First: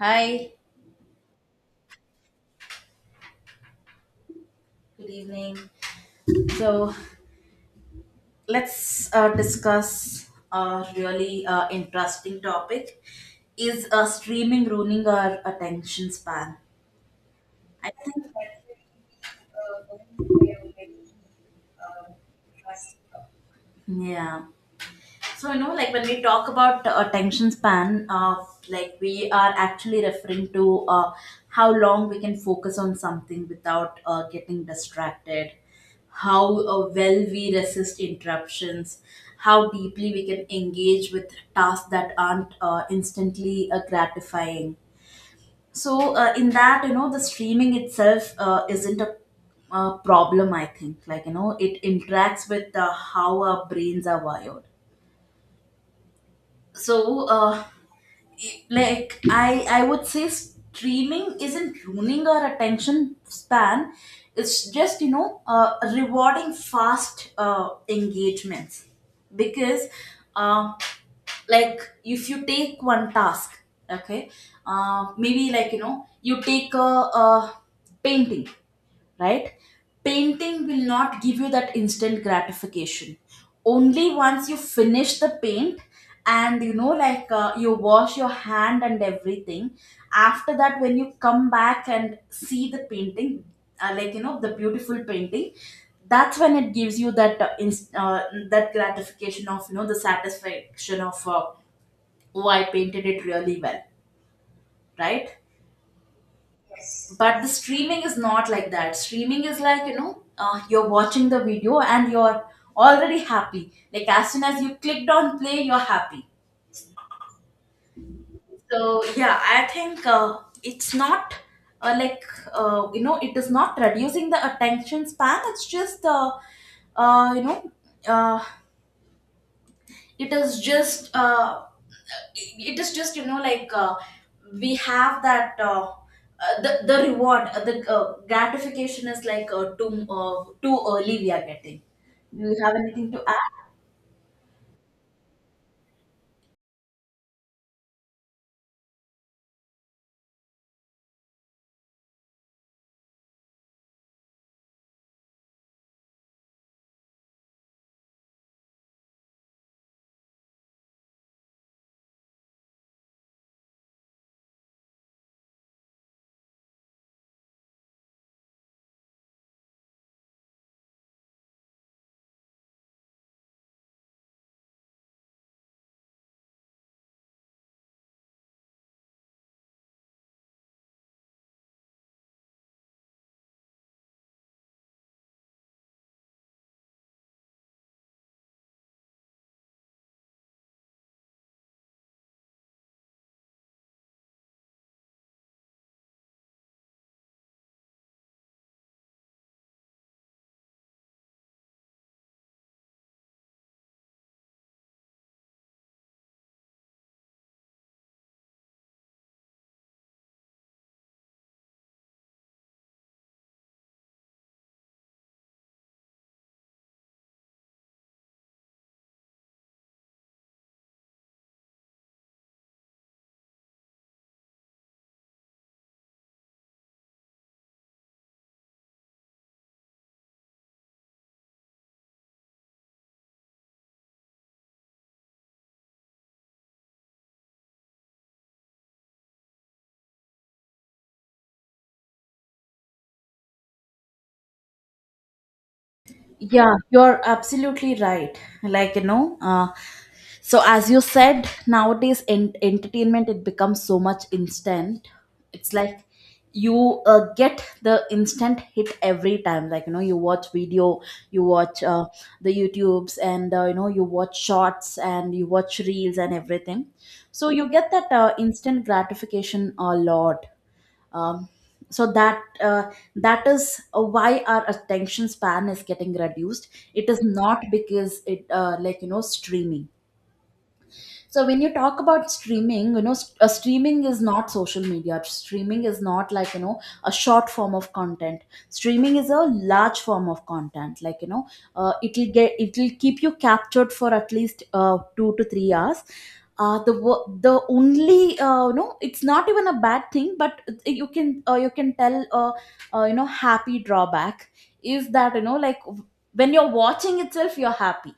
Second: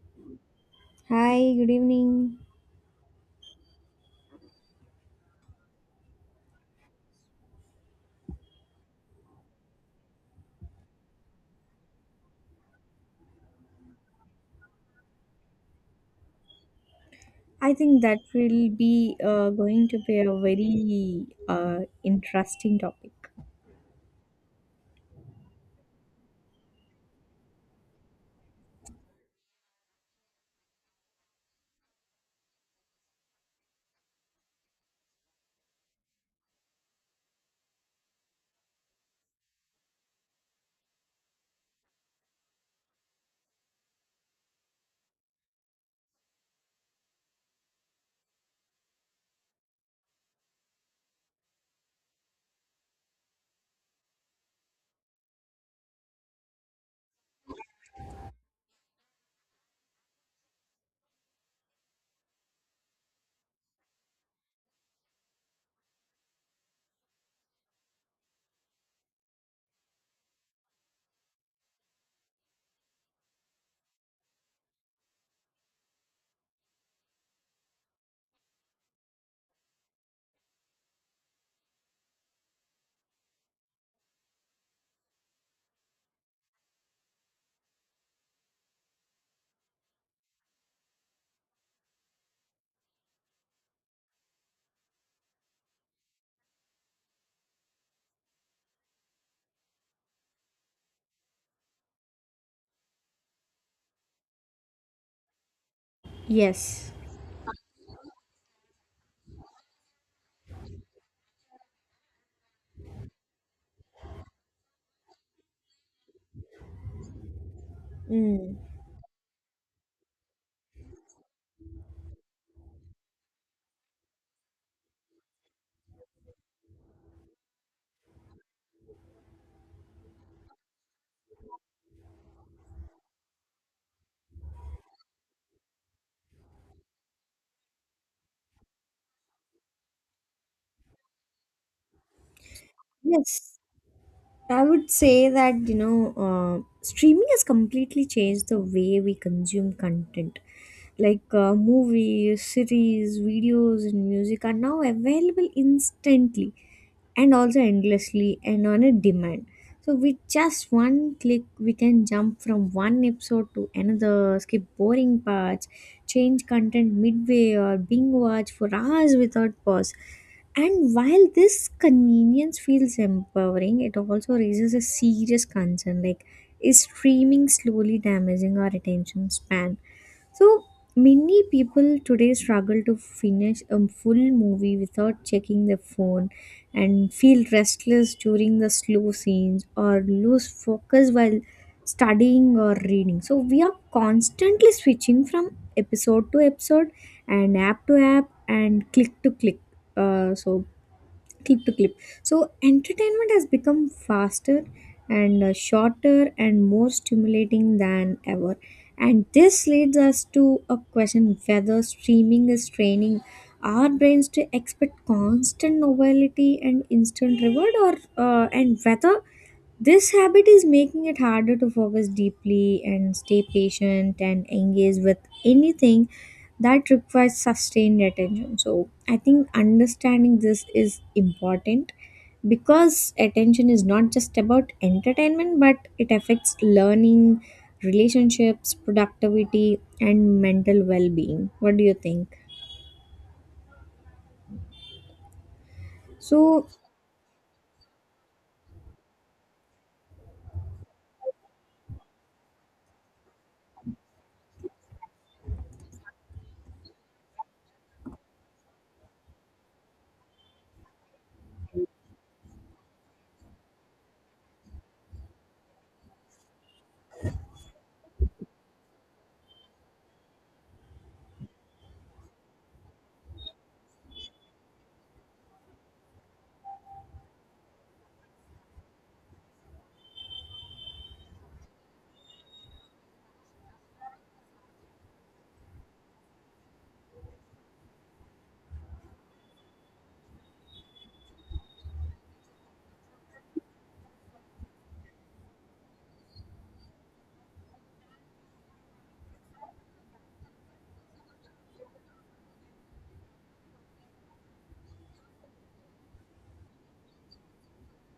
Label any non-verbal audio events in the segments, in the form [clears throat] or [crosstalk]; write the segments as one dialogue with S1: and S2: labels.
S1: Hi,
S2: Hi, good evening.
S1: good evening. So let's discuss a really interesting topic. Is streaming ruining our attention span?
S2: I
S1: I
S2: think that
S1: think
S2: will be going to be a very interesting topic.
S1: Yeah. So, like when we talk about attention span, like we are actually referring to how long we can focus on something without getting distracted, how well we resist interruptions, how deeply we can engage with tasks that aren't instantly gratifying. So, in that, you know, the streaming itself isn't a problem, I think. Like, you know, it interacts with how our brains are wired so I- like I would say streaming isn't ruining our attention span. It's just you know rewarding fast engagements because uh, like if you take one task. Okay, maybe like you know you take a painting, right? Painting will not give you that instant gratification. Only once you finish the paint and you know, like you wash your hand and everything, after that, when you come back and see the painting, like you know, the beautiful painting, that's when it gives you that that gratification of you know the satisfaction of, oh, I painted it really well, right?
S2: Yes.
S1: But the streaming is not like that. Streaming is like you know you're watching the video and you're already happy. Like as soon as you clicked on play, you're happy.
S2: Mm.
S1: So yeah, I think it's not like you know, it is not reducing the attention span. It's just you know uh, it is just uh, it is just you know like we have that the reward, the gratification is like too too early we are getting. Do you have anything to add?
S2: Yes, I would say that, you know, streaming has completely changed the way we consume content. Like movies, series, videos, and music are now available instantly and also endlessly and on a demand. So, with just one click, we can jump from one episode to another, skip boring parts, change content midway, or binge watch for hours without pause. And while this convenience feels empowering, it also raises a serious concern like, is streaming slowly damaging our attention span? So, many people today struggle to finish a full movie without checking their phone and feel restless during the slow scenes or lose focus while studying or reading. So, we are constantly switching from episode to episode and app to app and click to click. So clip to clip, so entertainment has become faster and shorter and more stimulating than ever, and this leads us to a question whether streaming is training our brains to expect constant novelty and instant reward, or and whether this habit is making it harder to focus deeply and stay patient and engage with anything that requires sustained attention. So, I think understanding this is important because attention is not just about entertainment but it affects learning, relationships, productivity, and mental well being. What do you think? So,
S1: Yeah, you're absolutely right. Like you know so as you said, nowadays in entertainment it becomes so much instant. It's like you get the instant hit every time. Like you know you watch video, you watch the youtubes and you know you watch shorts and you watch reels and everything. So you get that instant gratification a lot. um, so that that is why our attention span is getting reduced. It is not because it like you know streaming. So when you talk about streaming, you know, streaming is not social media. Streaming is not like you know a short form of content. Streaming is a large form of content. Like you know, it'll keep you captured for at least 2 to 3 hours. The only no, it's not even a bad thing, but you can tell you know, happy drawback is that you know like when you're watching itself, you're happy.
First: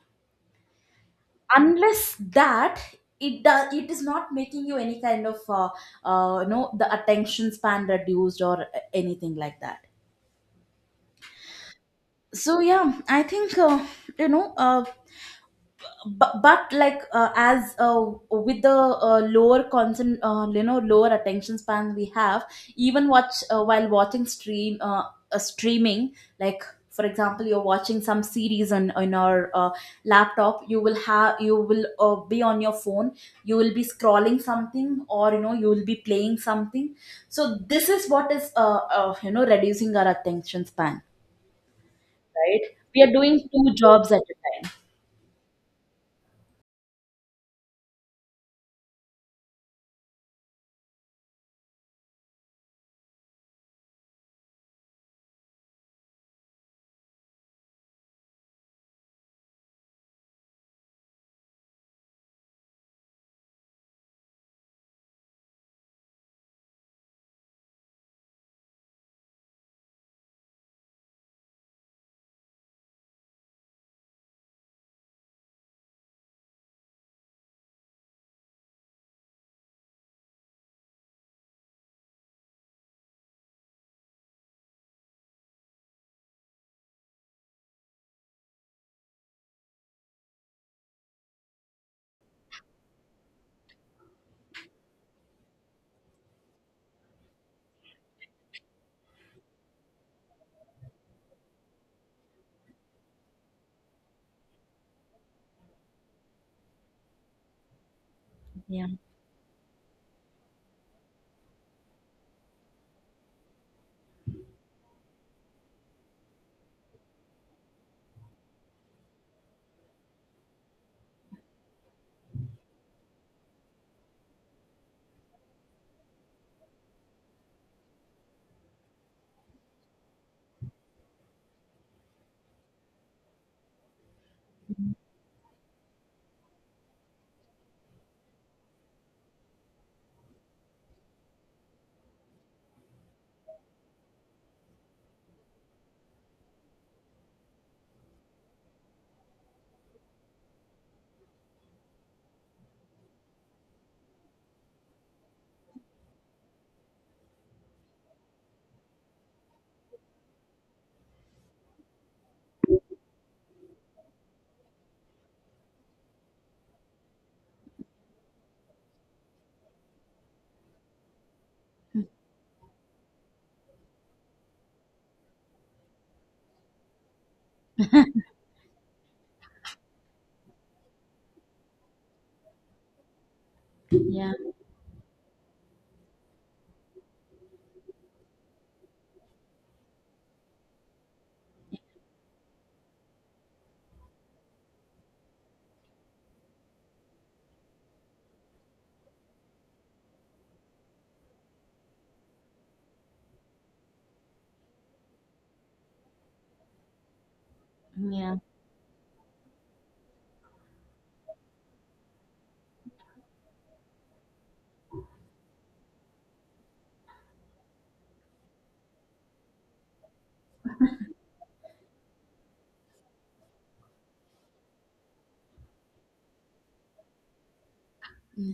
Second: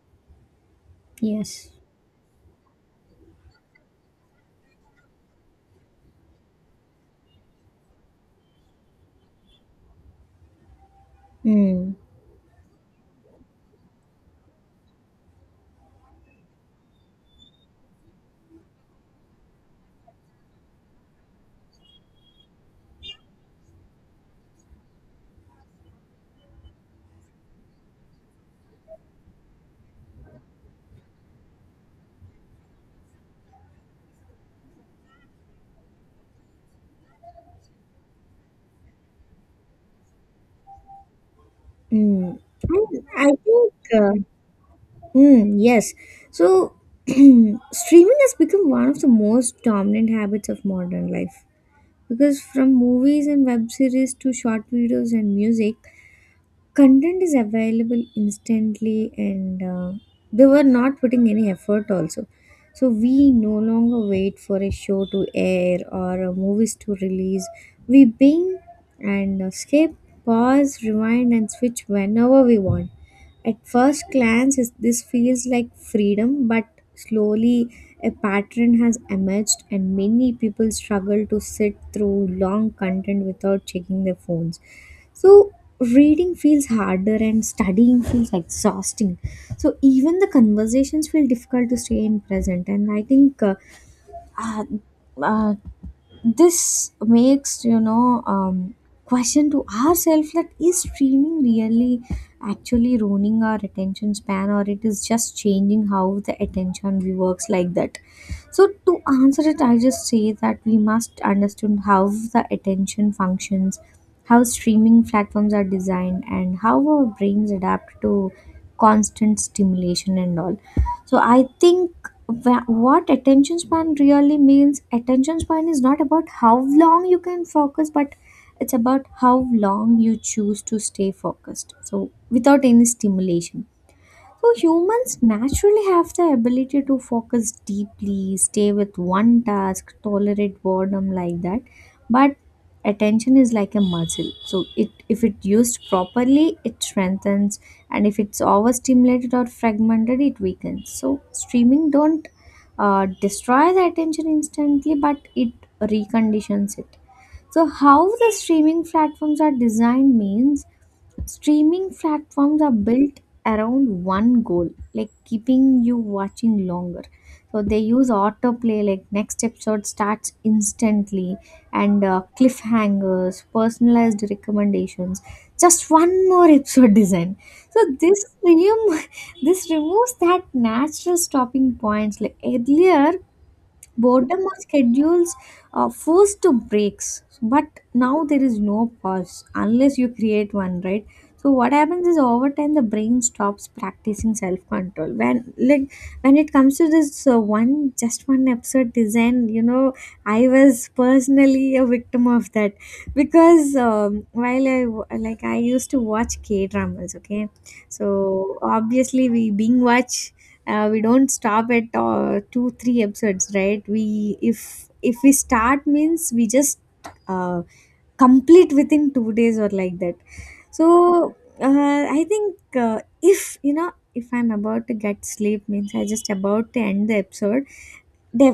S2: yes.
S1: Unless that, it does it is not making you any kind of you know the attention span reduced or anything like that.
S2: Mm,
S1: So yeah, I think you know but like as with the lower concent you know, lower attention span we have, even watch while watching streaming. Like for example, you're watching some series on our laptop. You will be on your phone. You will be scrolling something, or you know you will be playing something. So this is what is you know, reducing our attention span,
S2: mm.
S1: right?
S2: I,
S1: We are
S2: I
S1: doing two
S2: think.
S1: jobs at a time.
S2: Hmm. Yes. So, [clears throat] streaming has become one of the most dominant habits of modern life, because from movies and web series to short videos and music, content is available instantly, and they were not putting any effort also. So we no longer wait for a show to air or movies to release. We bing and skip, pause, rewind, and switch whenever we want. At first glance, this feels like freedom, but slowly a pattern has emerged, and many people struggle to sit through long content without checking their phones. So reading feels harder and studying feels exhausting. So even the conversations feel difficult to stay in present. And I think uh, uh, this makes question to ourselves, that is streaming really actually ruining our attention span, or it is just changing how the attention we works, like that. So
S1: Yeah,
S2: to answer it, I just say that we must understand how the attention functions, how streaming platforms are designed, and how our brains adapt to constant stimulation and all. So I think what attention span really means. Attention span is not about how long you can focus, but it's about how long you choose to stay focused. So without any stimulation. So humans naturally have the ability to focus deeply, stay with one task, tolerate boredom, like that. But attention is like a muscle. So it if it used properly, it strengthens, and if it's overstimulated or fragmented, it weakens. So streaming don't destroy the attention instantly, but it reconditions it. So how the streaming platforms are designed means streaming platforms are built around one goal, like keeping you watching longer. So they use autoplay, like next episode starts instantly, and cliffhangers, personalized recommendations, just one more [laughs] episode design. So [laughs] this removes that natural stopping points. Like earlier,
S1: yeah,
S2: boredom or schedules are forced to breaks, but now there is no pause unless you create one, right? So what happens is, over time the brain stops practicing self-control. When it comes to this one just one episode design, I was personally a victim of that, because while like I used to watch K dramas, okay.
S1: yeah.
S2: So obviously we being watch, we don't stop at 2-3 episodes, right? We, if we start, means we just uh, complete within 2 days or like that. So I think, if you know if I'm about to get sleep, means I just about to end the episode. They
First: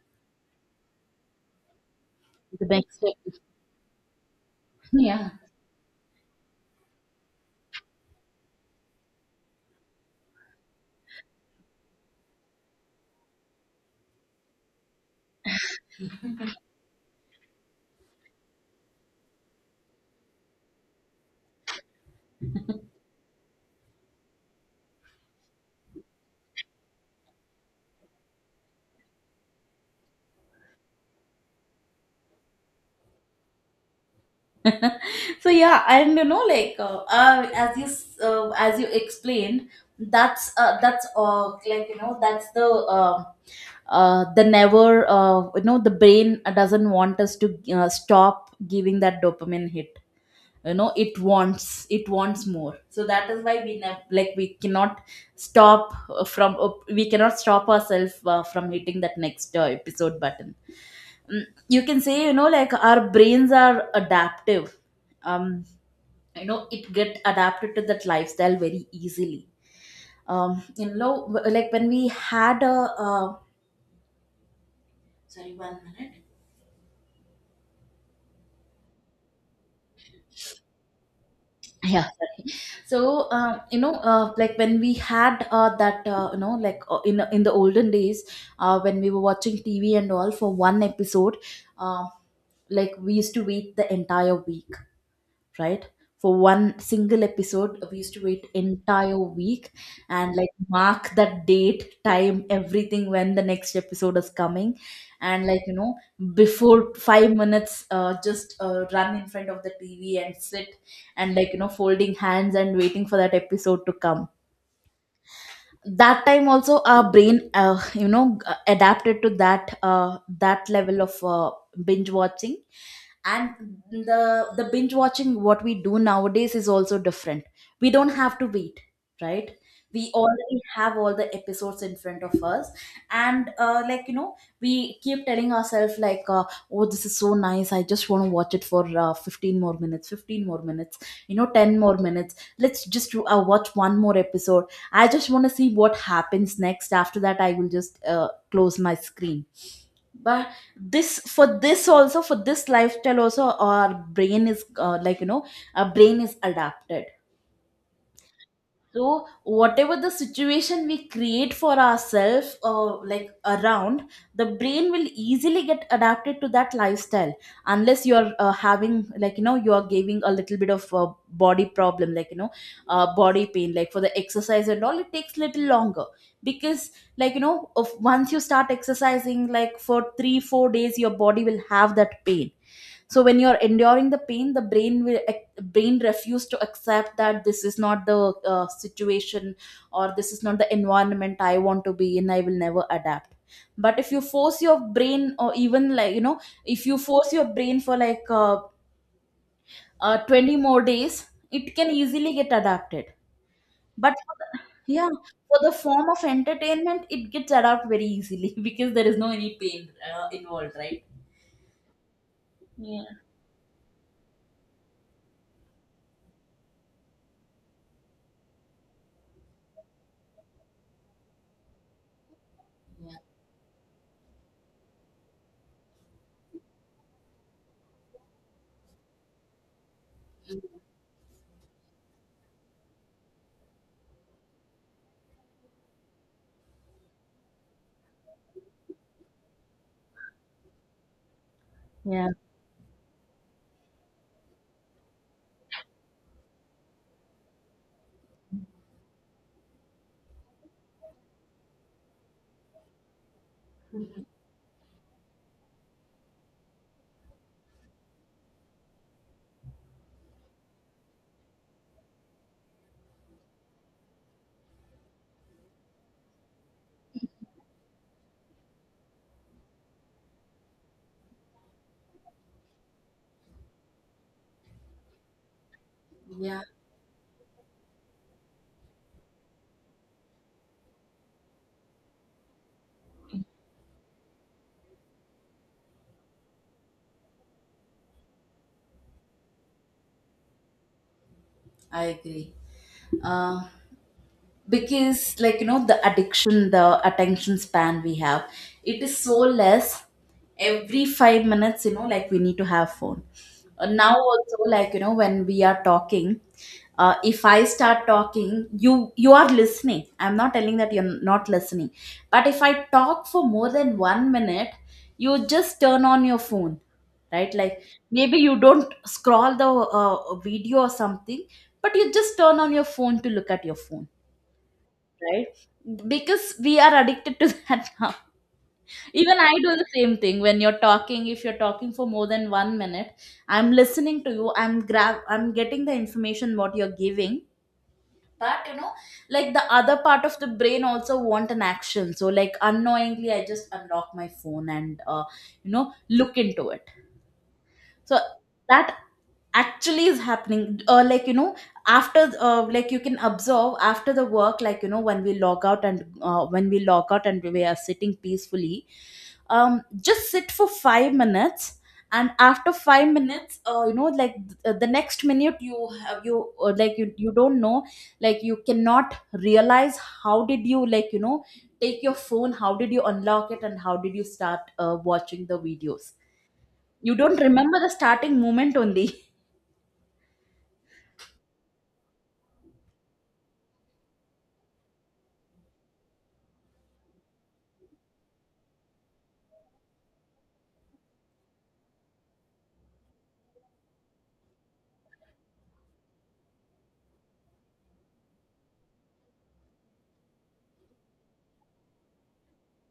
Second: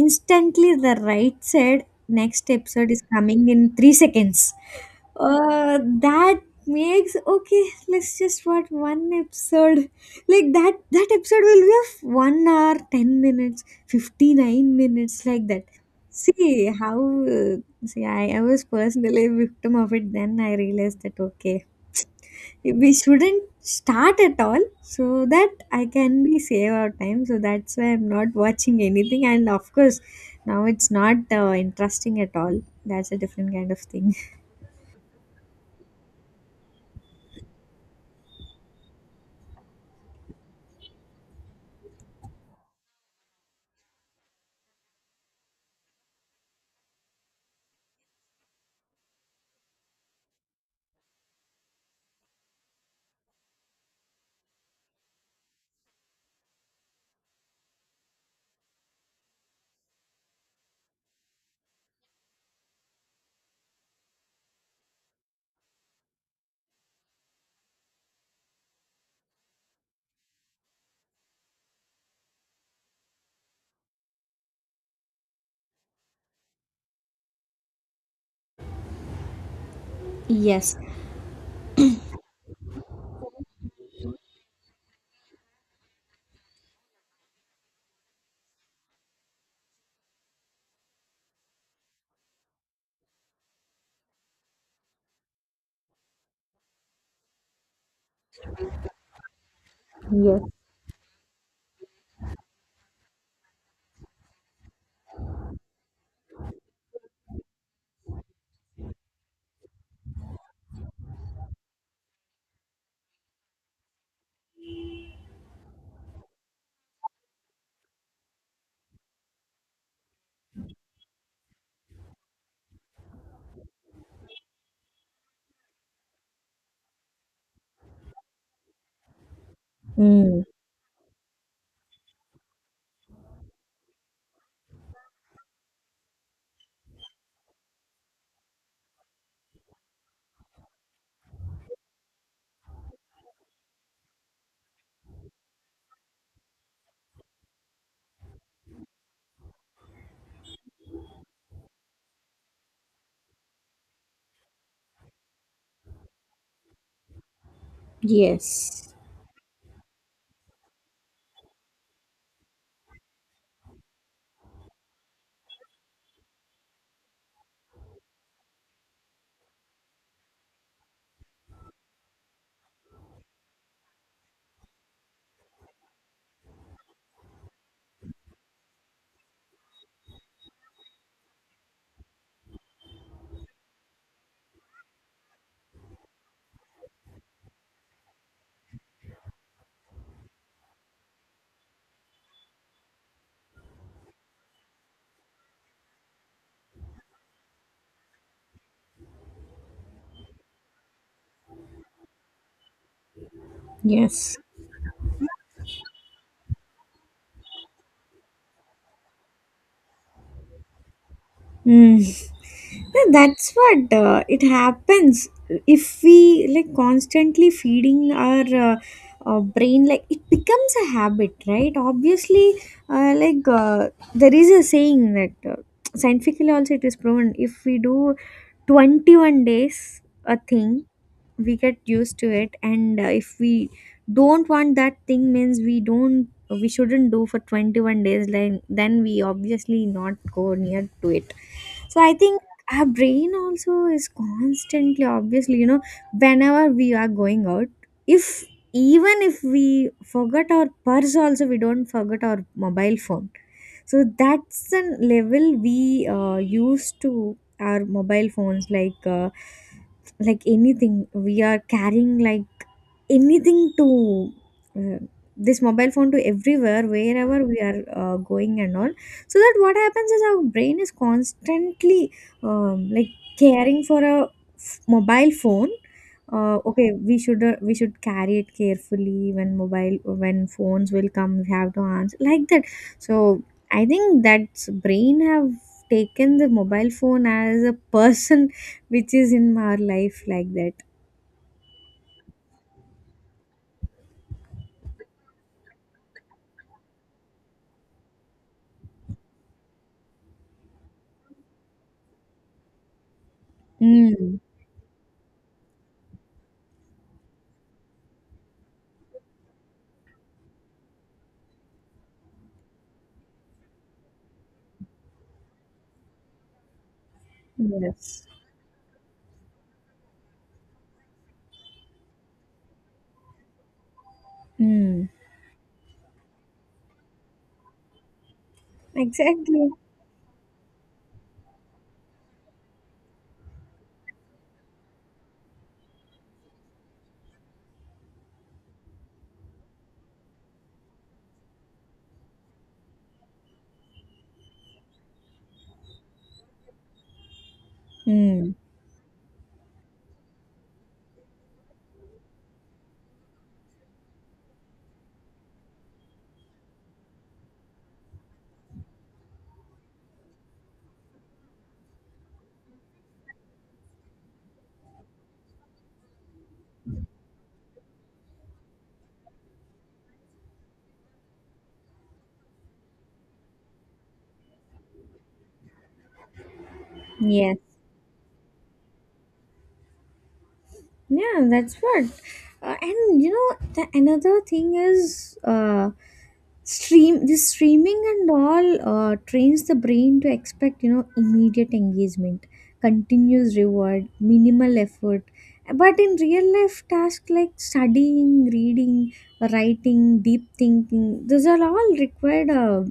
S2: instantly, the right said next
S1: The
S2: episode
S1: next
S2: is
S1: step is-
S2: coming in 3 seconds.
S1: [laughs] yeah.
S2: Uh, that makes okay. Let's just watch one episode. Like that. That episode will be of 1 hour, 10 minutes, 59 minutes, like that. See how. Uh, see, I was personally a victim of it. Then I realized that, okay, we shouldn't start at all, so that I can be save our time, so that's why I'm not watching anything. And of course now it's not interesting at all. That's a different kind of thing. [laughs]
S1: [laughs] So yeah, and you know like as you as you explained, that's like you know, that's um the never you know, the brain doesn't want us to stop giving that dopamine hit. You know, it wants more. So that is why we never, like we cannot stop from we cannot stop ourselves from hitting that next episode button. Mm, you can say you know like our brains are adaptive. um you know, it get adapted to that lifestyle very easily. You know, like when we had a uh, sorry, 1 minute.
S2: Yes.
S1: Yeah, sorry. So you know like when we had that you know, like in the olden days, when we were watching TV and all, for one episode, uh, like we used to wait the entire week, right? For one single episode, we used to wait entire week and
S2: Yes.
S1: like mark that date time everything when the next episode is coming. And like you know, before 5 minutes just run in front of the TV and sit, and like you know folding hands and waiting for that episode to come. That time also, our brain you know, adapted to that that level of binge watching. And the binge watching what we do nowadays is also different. We don't have to wait, right? We
S2: Mm.
S1: already have all the episodes in front of us. And like you know, we keep telling ourselves like, oh, this is so nice, I just want to watch it for 15 more minutes, 15 more minutes, you know, 10 more minutes. Let's just watch one more episode. I just want to see what happens next, after that I will just close my screen. But this for this also for this lifestyle also, our brain is like you know, our brain is adapted.
S2: Yes.
S1: So whatever the situation we create for ourselves, like around, the brain will easily get adapted to that lifestyle, unless you're having like you know, you are giving a little bit of body problem. Like you know, body pain, like for the exercise and all, it takes little longer, because like you know, of once you start exercising like for 3 or 4 days, your body will have that pain. So when you're enduring the pain, the brain will brain refuse to accept that this is not the situation, or this is not the environment I want to be in. I will never adapt. But if you force your brain, or even like you know, if you force your brain for like 20 more days, it can easily get adapted. But for
S2: Yes.
S1: the, yeah, for the form of entertainment, it gets adapted very easily [laughs] because there is no any pain involved, right?
S2: Mm.
S1: Yeah,
S2: Yeah, that's what it happens. If we like constantly feeding our uh, brain, like, it becomes a habit, right? Obviously like, there is a saying that scientifically also it is proven, if we do 21 days a thing we get used to it, and if we don't want that thing means, we shouldn't do for 21 days, like, then we obviously not go near to it. So I
S1: yeah,
S2: think our brain also is constantly obviously, whenever we are going out, if even if we forget our purse also, we don't forget our mobile phone. So that's the level we used to our mobile phones, like anything we are carrying, like anything to uh, this mobile phone, to everywhere wherever we are going and all. So that what happens is our brain is constantly like caring for a mobile phone. uh,
S1: yeah.
S2: okay we should carry it carefully, when phones will come we have to answer, like that. So I think that brain have taken the mobile phone as a [laughs] person, which is in our life, like that.
S1: I agree. Uh, because like you know, the addiction, the attention span we have, it is so less. Every 5 minutes, you know, like we need to have phone. Now
S2: Mm.
S1: also, like you know, when we are talking, if I start talking, you you are listening, I'm not telling that you're not listening, but if I talk for more than 1 minute, you just turn on your phone, right? Like,
S2: Yes.
S1: maybe you don't scroll the uh, video or something, but you just turn on your phone to look at your phone,
S2: Mm.
S1: right? Because we are addicted to [laughs] that now. Even I
S2: Exactly.
S1: do the same thing when you're talking. If you're talking for more than 1 minute, I'm listening to you. I'm grab. I'm getting the information what you're giving. But you know, like the other part of the brain also want an action. So like unknowingly, I just unlock my phone and you know, look into it. So
S2: Mm.
S1: that actually is happening. Or like you know, after like you can observe, after the work, like you know, when we log out and we are sitting peacefully, um just sit for 5 minutes, and after 5 minutes you know like the next minute you have you like you don't know, like you cannot realize how did you like you know take your phone, how did you unlock it, and how did you start watching the videos. You don't
S2: Yes.
S1: remember the starting moment only.
S2: Yeah, that's what. And you know, the another thing is stream. This streaming and all trains the brain to expect, immediate engagement, continuous reward, minimal effort. But in real life, tasks like studying, reading, writing, deep thinking, those are all required uh,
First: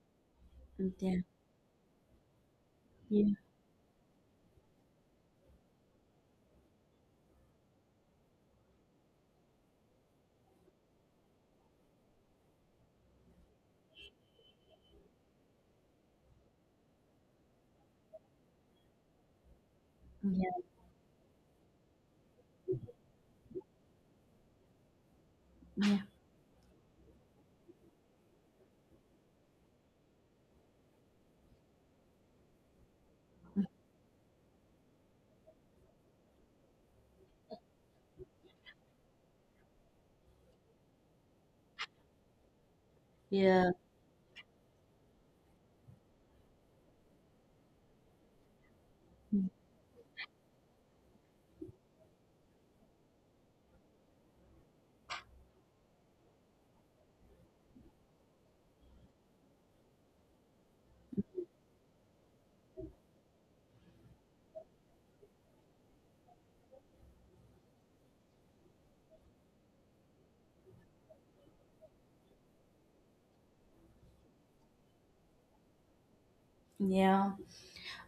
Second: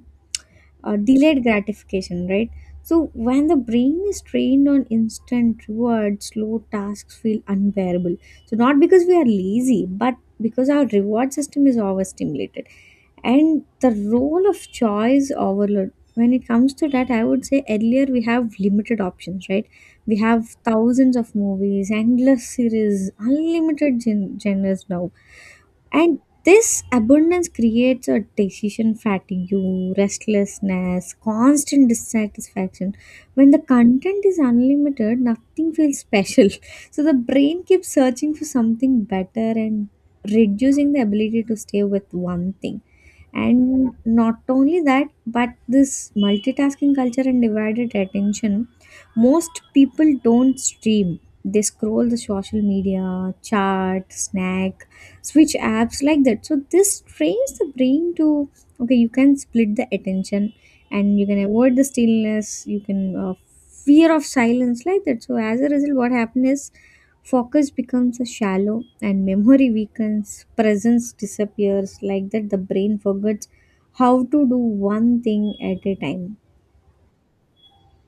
S2: uh,
S1: [laughs]
S2: delayed gratification, right? So
S1: Yeah,
S2: when the brain is trained on instant rewards, slow tasks feel unbearable. So, not because we are lazy, but because our reward system is overstimulated. And the role of choice overload, when it comes to that, I would say earlier we have limited options, right? We have
S1: yeah,
S2: thousands of movies, endless series, unlimited genres now,
S1: yeah,
S2: and this abundance creates a decision fatigue, restlessness, constant dissatisfaction. When the content is unlimited, nothing feels special. [laughs] So the brain keeps searching for something better and reducing the ability to stay with one thing.
S1: yeah,
S2: And not only that, but this multitasking culture and divided attention,
S1: mm,
S2: most people don't stream. They scroll the social media, chat, snack, switch apps, like that. So this trains the brain to, okay, you can split the attention, and you can avoid the stillness, you can fear of silence, like that. So as a result, what happens is focus becomes a shallow and memory weakens, presence disappears, like that the brain forgets how to do one thing at a time.
S1: yeah.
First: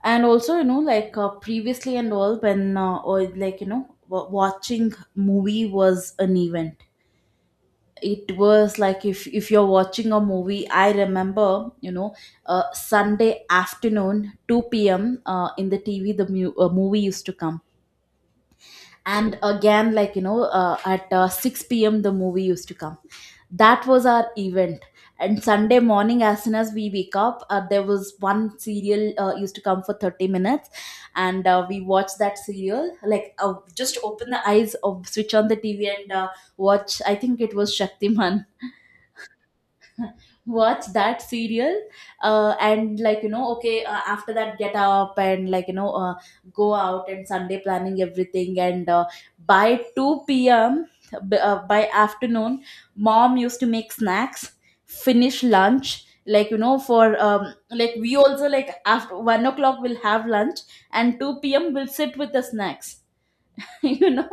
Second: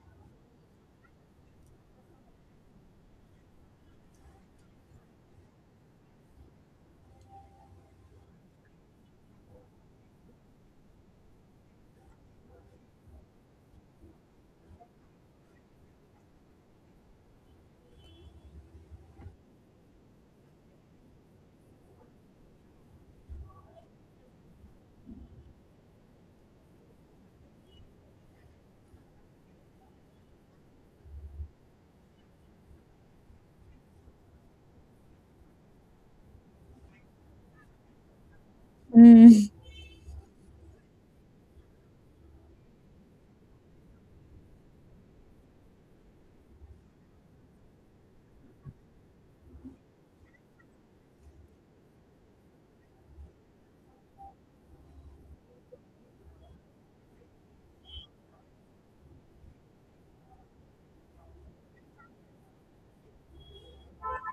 S1: And also, you know, like previously and all, when or like you know, watching movie was an event. It was like if you're watching a movie, I remember, you know, Sunday afternoon, two p.m. In the TV, movie used to come. And again, at 6 p.m the movie used to come. That was our event. And Sunday morning, as soon as we wake up, there was one serial used to come for 30 minutes. And we watched that serial, like, just open the eyes of switch on the TV, and watch. I think it was Shaktiman. [laughs]
S2: Mm.
S1: Watch that serial. And, like, you know, okay, after that get up and, like, you know, go out and Sunday planning everything. And by 2 p.m, by afternoon, mom used to make snacks, finish lunch, like, for like. We also like after 1 o'clock we'll have lunch, and 2 p.m we'll sit with the snacks. [laughs] You know,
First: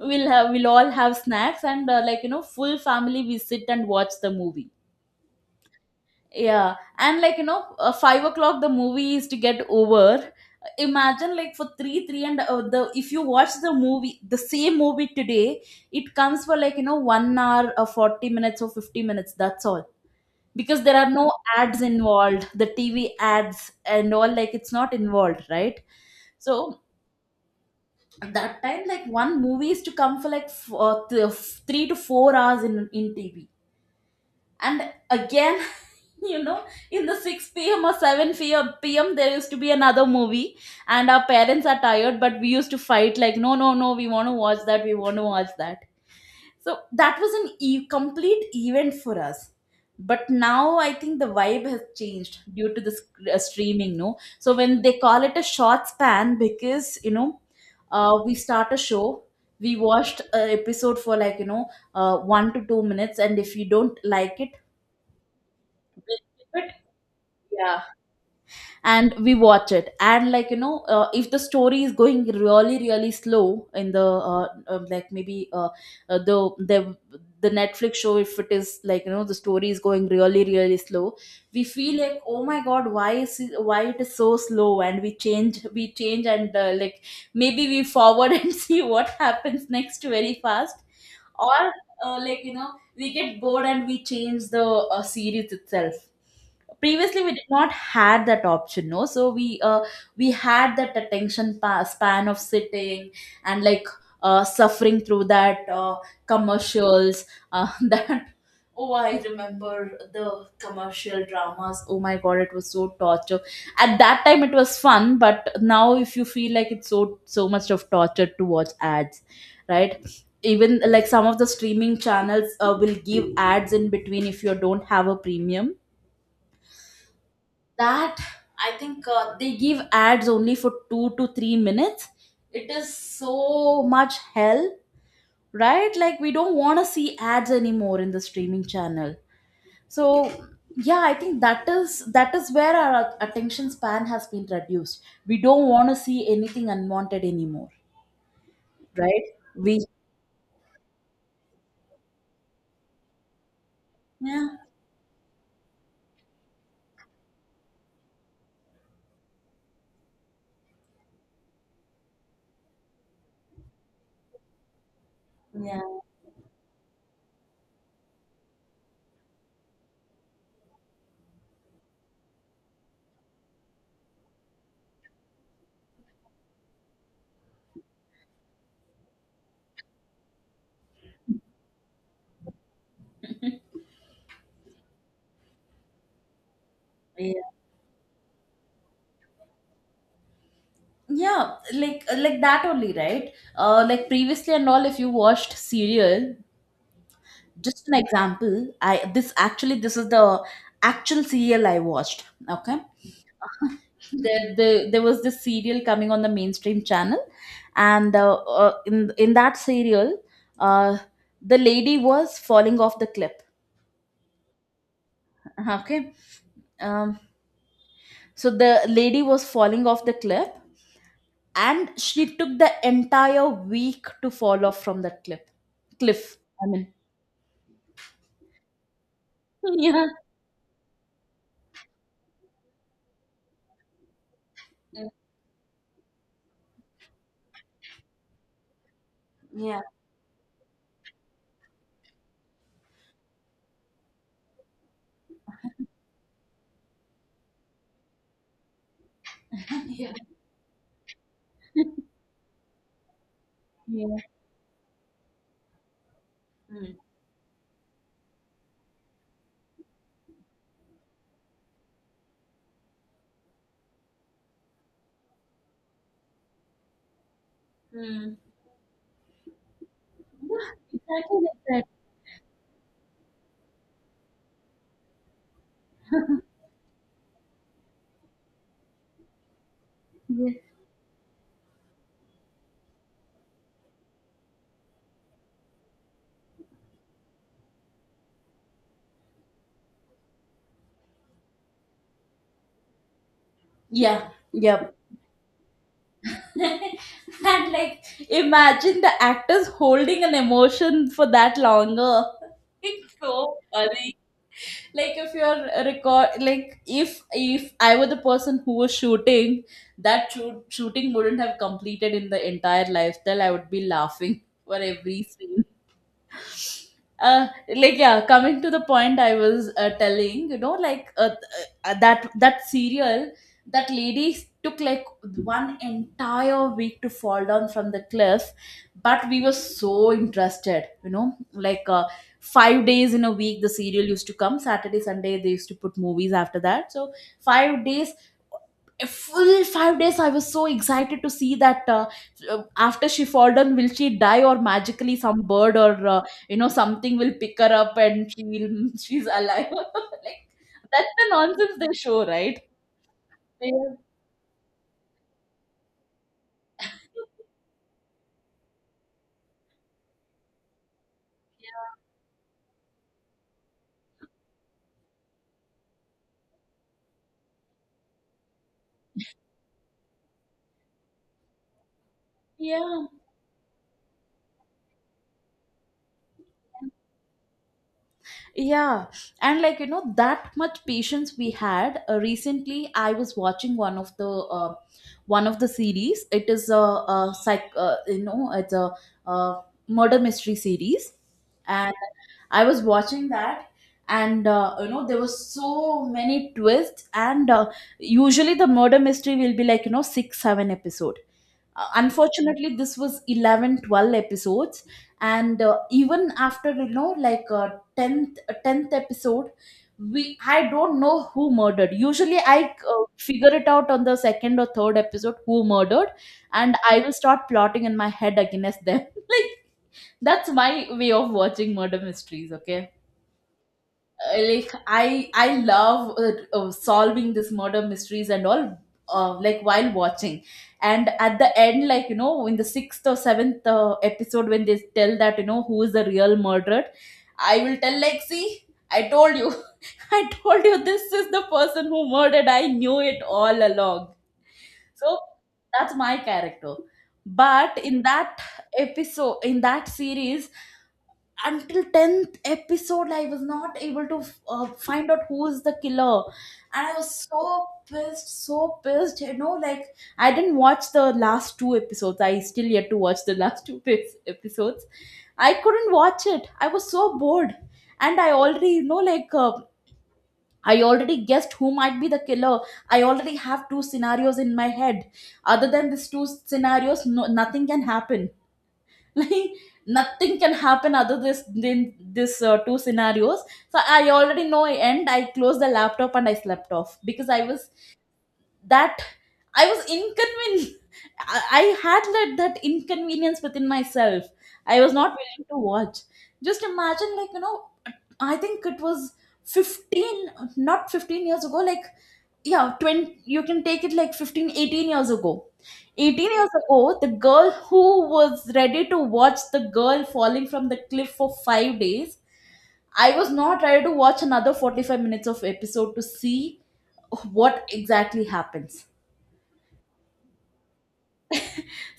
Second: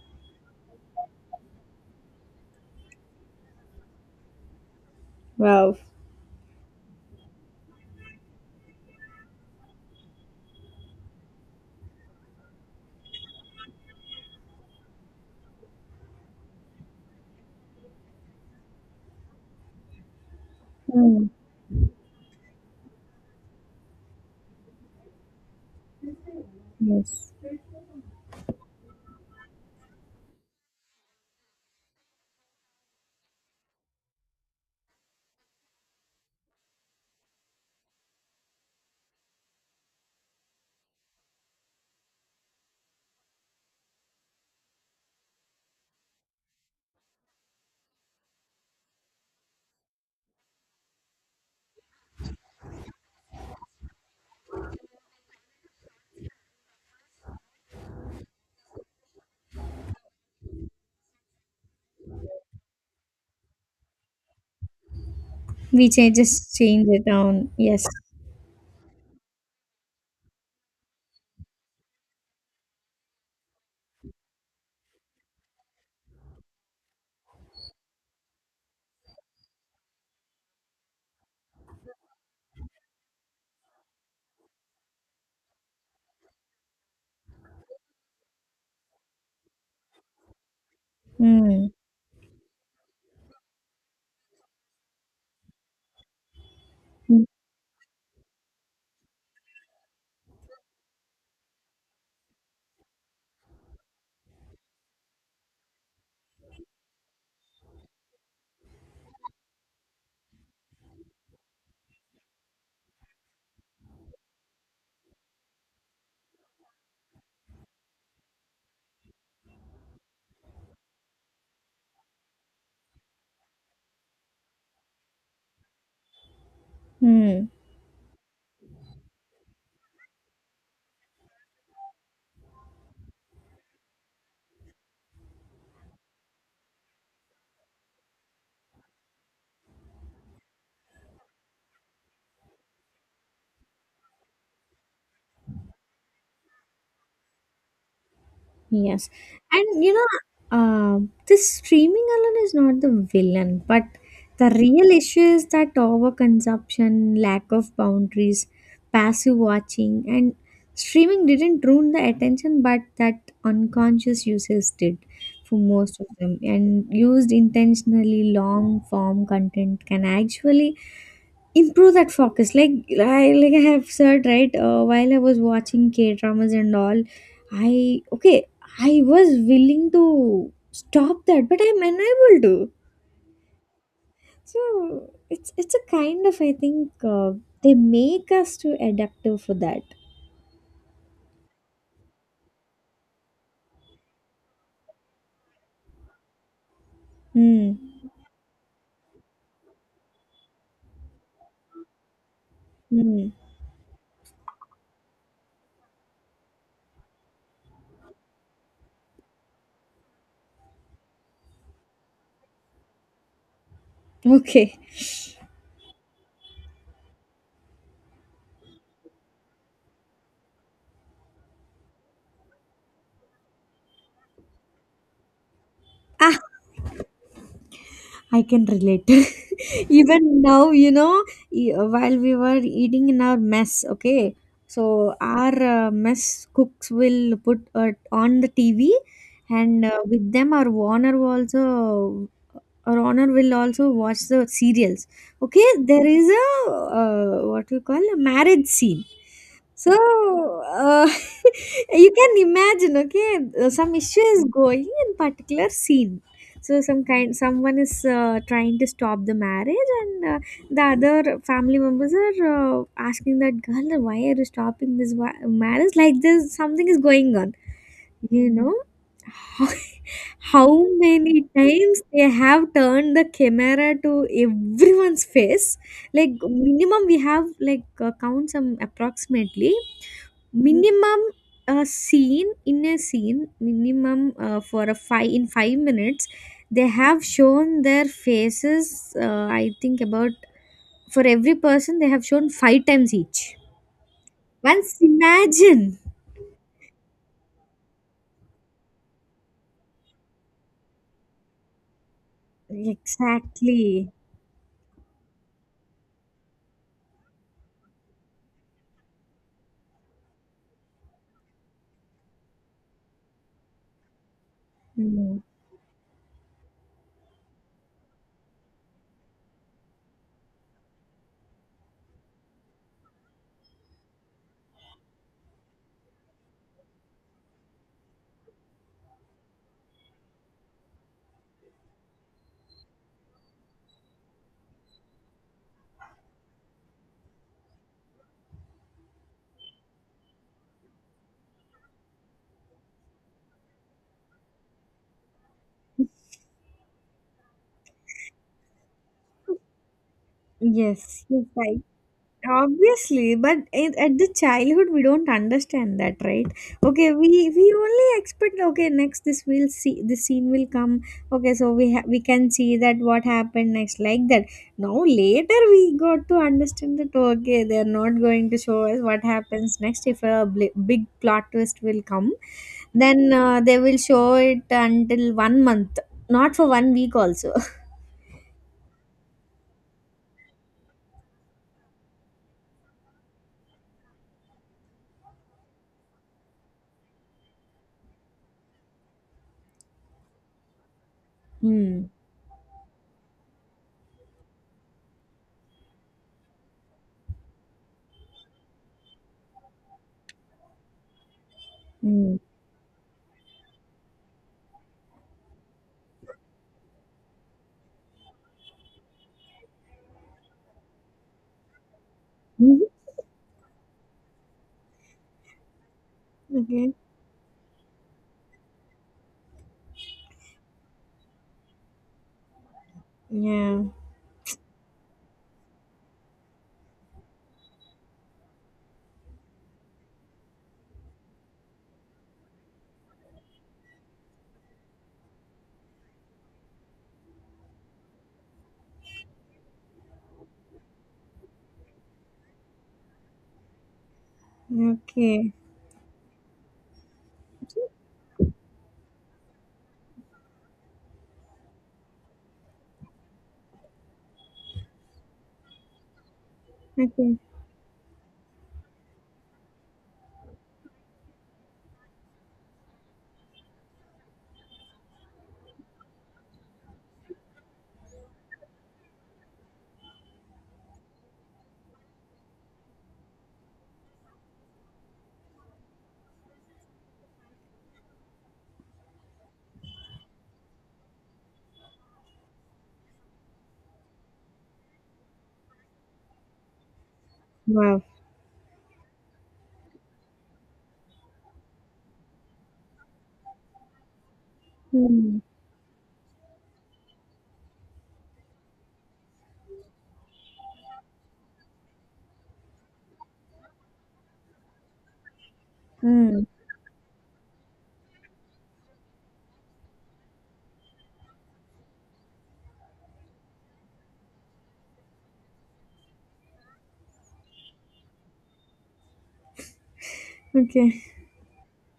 S1: we'll all have snacks, and like, you know, full family we sit and watch the movie.
S2: Wow.
S1: Yeah, and like, you know, 5 o'clock the movie is to get over. Imagine, like, for three, three and the if you watch the movie, the same movie today, it comes for like, you know, 1 hour or 40 minutes or 50 minutes. That's all, because there are
S2: Mm.
S1: no ads involved. The TV ads and all, like, it's not involved, right? So
S2: Yes,
S1: that time, like, one movie is to come for like 3 to 4 hours in TV. And again, [laughs] you know, in the 6 p.m or 7 p.m there used to be another movie, and our parents are tired, but we used to fight like, no, no, no, we want to watch that, we want to watch that. So that was an e- complete event for us. But now I think the vibe has changed due to the streaming, no. So when they call it a short span, because you know, we start a show. We watched an episode for like, you know, 1 to 2 minutes, and if you don't like it
S2: we changes
S1: it,
S2: change it down,
S1: yeah.
S2: yes.
S1: And we watch it, and like, you know, if the story is going really really slow in the like maybe the the Netflix show, if it is like, you know, the story is going really really slow, we feel like, oh my god, why is it, why it is so slow. And we change and like, maybe we forward [laughs] and see what happens next very fast. Or
S2: Mm.
S1: like, you know, we get bored and we change the series itself. Previously we did not had that option, no, so we had that attention span of sitting and like, suffering through that commercials. [laughs] That, oh, I remember the commercial dramas, oh my god, it was so torture. At that time it was fun, but now if you feel like it's so so much of torture to watch ads, right? Even, like, some of the streaming channels will give ads in between if you don't have a premium.
S2: Mm.
S1: That, I think they give ads only for 2 to 3 minutes. It is so much hell. Right, like, we don't want to see ads anymore in the streaming channel. So, yeah, I think that is where our attention span has been reduced. We don't want to see anything unwanted anymore,
S2: Yes.
S1: right?
S2: And
S1: We...
S2: you know, uh, the streaming alone is not the villain, but
S1: Yeah,
S2: the real issue is that overconsumption, lack of boundaries, passive watching, and streaming didn't ruin the attention, but that unconscious users did, for
S1: yeah,
S2: most of them. And used intentionally, long form content can actually improve that focus, like I have said, right? While I was watching K dramas and all, I, okay, I was willing to stop that but I'm unable to. So it's a kind of, I think
S1: yeah,
S2: they make us too adaptive for that.
S1: yeah, like, like that only, right. Like, previously and all, if you watched serial, just an
S2: Hmm.
S1: example. I This actually this is the actual serial I watched, okay.
S2: Hmm.
S1: There was this serial coming on the mainstream channel, and in that serial, uh the lady was falling off the cliff,
S2: Okay.
S1: okay. um so the lady was falling off the cliff, and she took the entire week to fall off from that cliff.
S2: Ah.
S1: I mean...
S2: I can relate.
S1: [laughs]
S2: [laughs]
S1: Yeah.
S2: Even now, you know, while we were eating in our mess, okay, so our mess cooks will put on the TV,
S1: Yeah.
S2: and with them, our Warner also or honor will also watch the serials, okay. There is a, what you call, a marriage scene. So
S1: Yeah.
S2: uh, [laughs] you can imagine, okay, some
S1: Yeah.
S2: issue is going in particular scene. So
S1: Mm.
S2: someone is trying to stop the marriage, and the other family members are asking that girl, why are you stopping this marriage, like this something is going on,
S1: Mm.
S2: you know. [laughs] How
S1: Exactly
S2: many
S1: like that.
S2: times they have turned the camera to everyone's face? Like, minimum, we have like count some approximately
S1: Yeah.
S2: minimum, a scene in a scene minimum, for a five in 5 minutes. They have shown their faces. I think about, for every person they have shown five times each.
S1: Yeah. Yep.
S2: Once imagine.
S1: [laughs] And, like, imagine the actors holding an emotion for that longer. [laughs] It's so
S2: Exactly.
S1: funny. Like, if you're record like if I were the person who was shooting that shooting, wouldn't have completed in the entire lifestyle, I would be laughing [laughs] for every
S2: Mm.
S1: scene. uh like, yeah, coming to the point. I was telling, you know, like, that serial, that lady took like one entire week to fall down from the cliff. But we were so interested, you know, like, 5 days in a week the serial used to come, Saturday Sunday they used to put movies after that. So 5 days, a full 5 days, I was so excited to see that, after she fall down will she die, or magically some bird or you know, something will pick her up and she will [laughs] she's alive. [laughs] Like, that's
S2: Yes,
S1: the
S2: yes,
S1: nonsense
S2: I
S1: they show, right?
S2: Obviously, but in,
S1: Yeah,
S2: at the childhood we don't understand that, right? Okay, we only expect, okay, next this will see this scene will come. Okay, so we can see that what happened next, like that. Now later we got to understand that, okay, they are not going to show us what happens next if a big plot twist will come.
S1: yeah.
S2: Then they will show it until one month, not for one week also. [laughs]
S1: Yeah, and like, you know, that much patience we had. Recently, I was watching one of the series. It is a, you know, it's a, uh murder mystery series, and
S2: Hmm.
S1: I was watching that, and you know, there were so many twists. And usually, the murder mystery will be like, you know, six, seven episodes.
S2: Hmm.
S1: Unfortunately, this was 11, 12 episodes. And even after, you know, like, 10th 10th episode, we... I don't know who murdered. Usually I
S2: Mhm.
S1: figure it out on the second or third episode who murdered, and
S2: Okay.
S1: I will start plotting in my head against them. [laughs] Like, that's my way of watching murder mysteries, okay.
S2: Yeah.
S1: Like, I love solving this murder mysteries and all, like, while watching. And at the end, like, you know, in the sixth or seventh episode, when they tell that, you know, who is the real murderer, I will tell like, see, I told you, [laughs] I told you this is the person who murdered, I knew it all along. So
S2: Okay.
S1: that's my character. But in that episode, in that series, until 10th episode, I was not able to find out who is the killer. And I was
S2: Okay.
S1: so pissed, so pissed, you know, like, I didn't watch the last two episodes. I still yet to watch the [laughs] last two episodes. I couldn't watch it, I was so bored. And I already, you know, like, I already guessed who might be the killer. I already have two scenarios in my head. Other than these two scenarios, no, nothing can happen. [laughs] Like, nothing can happen other this than this two scenarios. So I already know, I closed the laptop and I slept off, because I was
S2: Wow.
S1: that... I was inconvenienced. [laughs] I had let that inconvenience within myself. I was not
S2: Hmm.
S1: willing to watch. Just imagine, like, you know, I think it was 15, not 15 years ago, like, yeah, 20, you can take it like 15, 18 years ago. 18
S2: Hmm.
S1: years ago, the girl who was ready to watch the girl falling from the cliff for 5 days, I was not ready to watch another 45 minutes of episode to see what exactly happens.
S2: Okay.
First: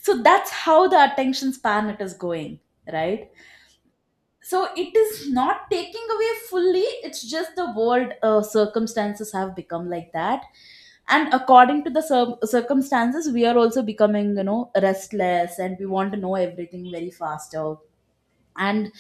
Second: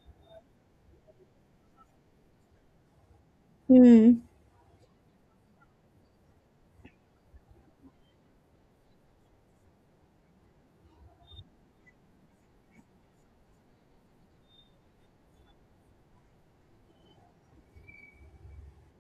S1: So that's how the attention span it is going, right.
S2: Hmm.
S1: So it is not taking away fully, it's just the world circumstances have become like that. And according to the circumstances, we are also becoming, you know, restless, and we want to know everything very faster. And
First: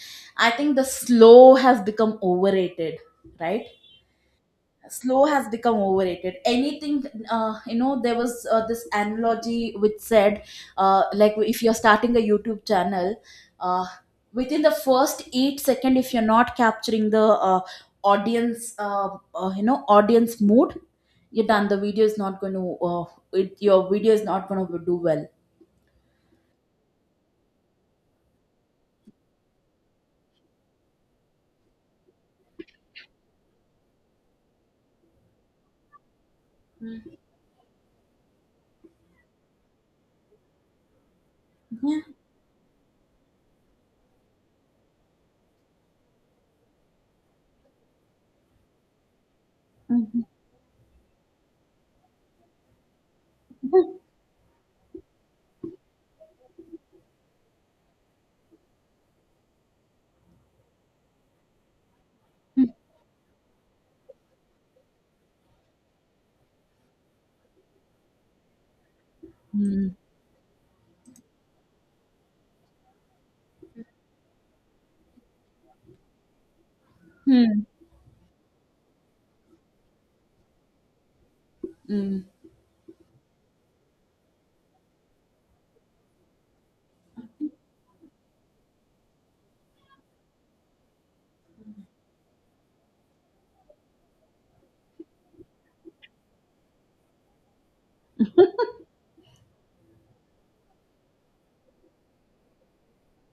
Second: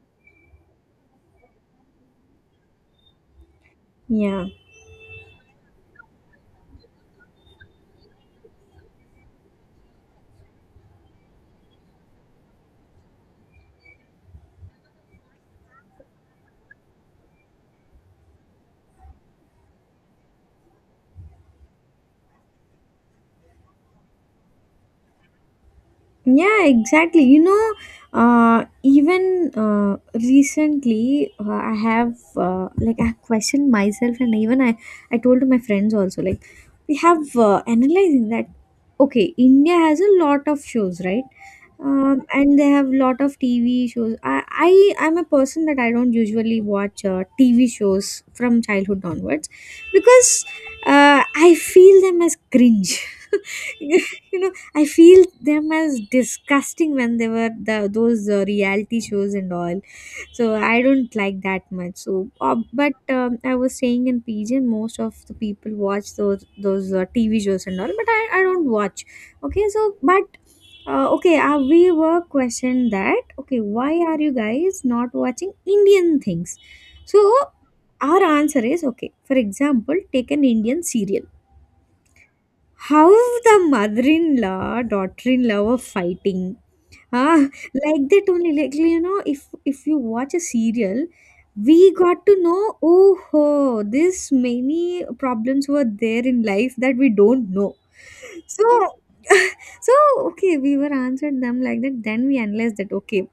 S1: I think the slow has become overrated, right.
S2: Yeah.
S1: Slow has become overrated. Anything, you know, there was this analogy which said, like, if you're starting a YouTube channel, uh, within the first 8 second if you're not capturing the audience you know, audience mood, you're done. The video is not going to your video is not going to do well.
S2: Yeah, exactly. You know, even recently, I have like I questioned myself, and even I told to my friends also. Like, we
S1: Mm.
S2: have analyzing that. Okay, India has a lot of shows, right?
S1: Yeah.
S2: And they have lot of TV shows. I'm a person that I don't usually watch TV shows from childhood onwards
S1: Mm-hmm.
S2: because I feel them as cringe. [laughs]
S1: Mm-hmm.
S2: You know, I feel them as disgusting when they were the those reality shows and all, so I don't like that much. So uh, but I was saying in pigeon, most of the people watch those TV shows and all, but I don't watch, okay. So
S1: Mm.
S2: but okay, we were questioned that, okay, why are you guys not watching Indian things? So our answer is, okay, for example, take an Indian serial,
S1: Mm.
S2: how the mother in law, daughter in law were fighting. Ah, like that only. Like you know, if you watch a serial, we got to know. Oh, this many problems were there in life that we don't know. So [laughs] so, okay, we were answered them like that. Then we analyzed that. Okay,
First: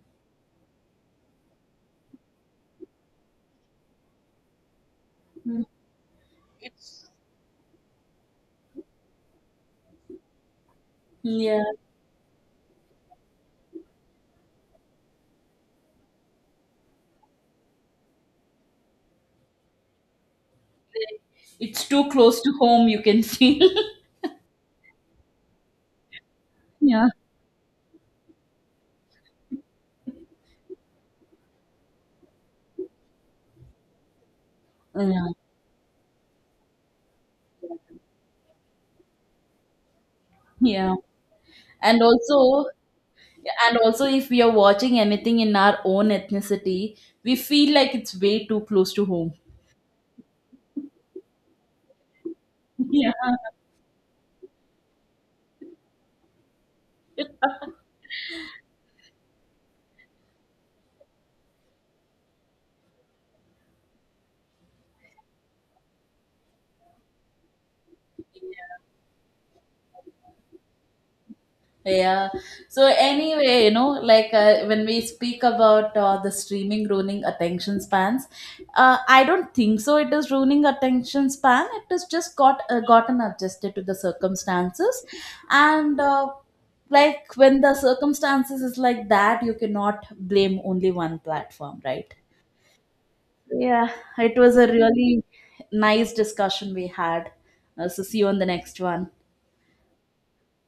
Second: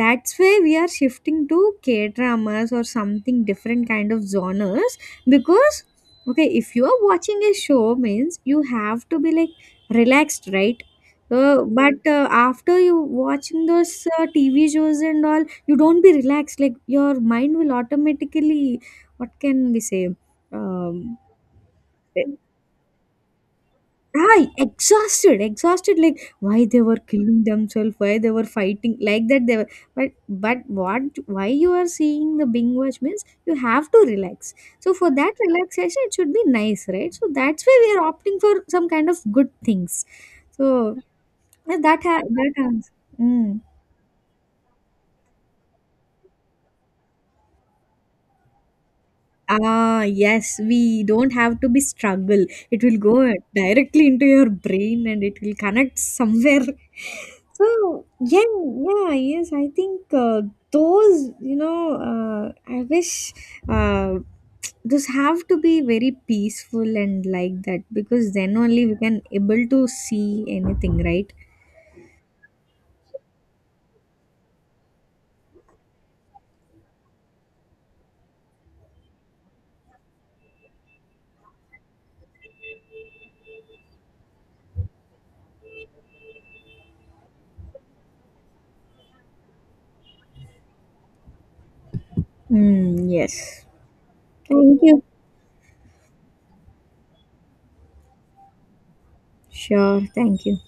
S2: that's why we are shifting to K dramas or something different kind of genres,
S1: Mm.
S2: because, okay, if you are
S1: It's...
S2: watching a show means you have to be like relaxed, right? Uh,
S1: Yeah,
S2: but after you watching those TV shows and all, you don't be relaxed. Like your mind will automatically, what can we say? Um,
S1: it's too
S2: eh,
S1: close to home, you can see. [laughs]
S2: exhausted, exhausted. Like, why they were
S1: Yeah.
S2: killing themselves, why they were fighting, like that. They were, but what? Why you are seeing the Bing Watch means you have to relax. So for
S1: Yeah,
S2: that relaxation, it should be nice, right? So that's why we are opting for some kind of good things.
S1: yeah.
S2: So that
S1: And
S2: ha- that
S1: also,
S2: answer. Hmm.
S1: and also, if we are watching anything in our own ethnicity, we feel like it's way too close to home.
S2: Ah, yes, we don't have to be struggle. It will
S1: [laughs] Yeah.
S2: go directly into your brain and it will connect somewhere. [laughs] So, yeah, yeah, yes, I think those, I wish uh, those have to be very peaceful, and like that, because then only we can able to see anything, right?
S1: Yeah. So anyway, you know, like, when we speak about the streaming ruining attention spans, I don't think so, it is ruining attention span. It has just got gotten adjusted to the circumstances, and like, when the circumstances is like that, you cannot blame only one platform, right?
S2: Mm, yes.
S1: Yeah, it was a
S2: Thank you.
S1: really nice discussion we had. So, see you on the next one.
S2: Sure, thank you.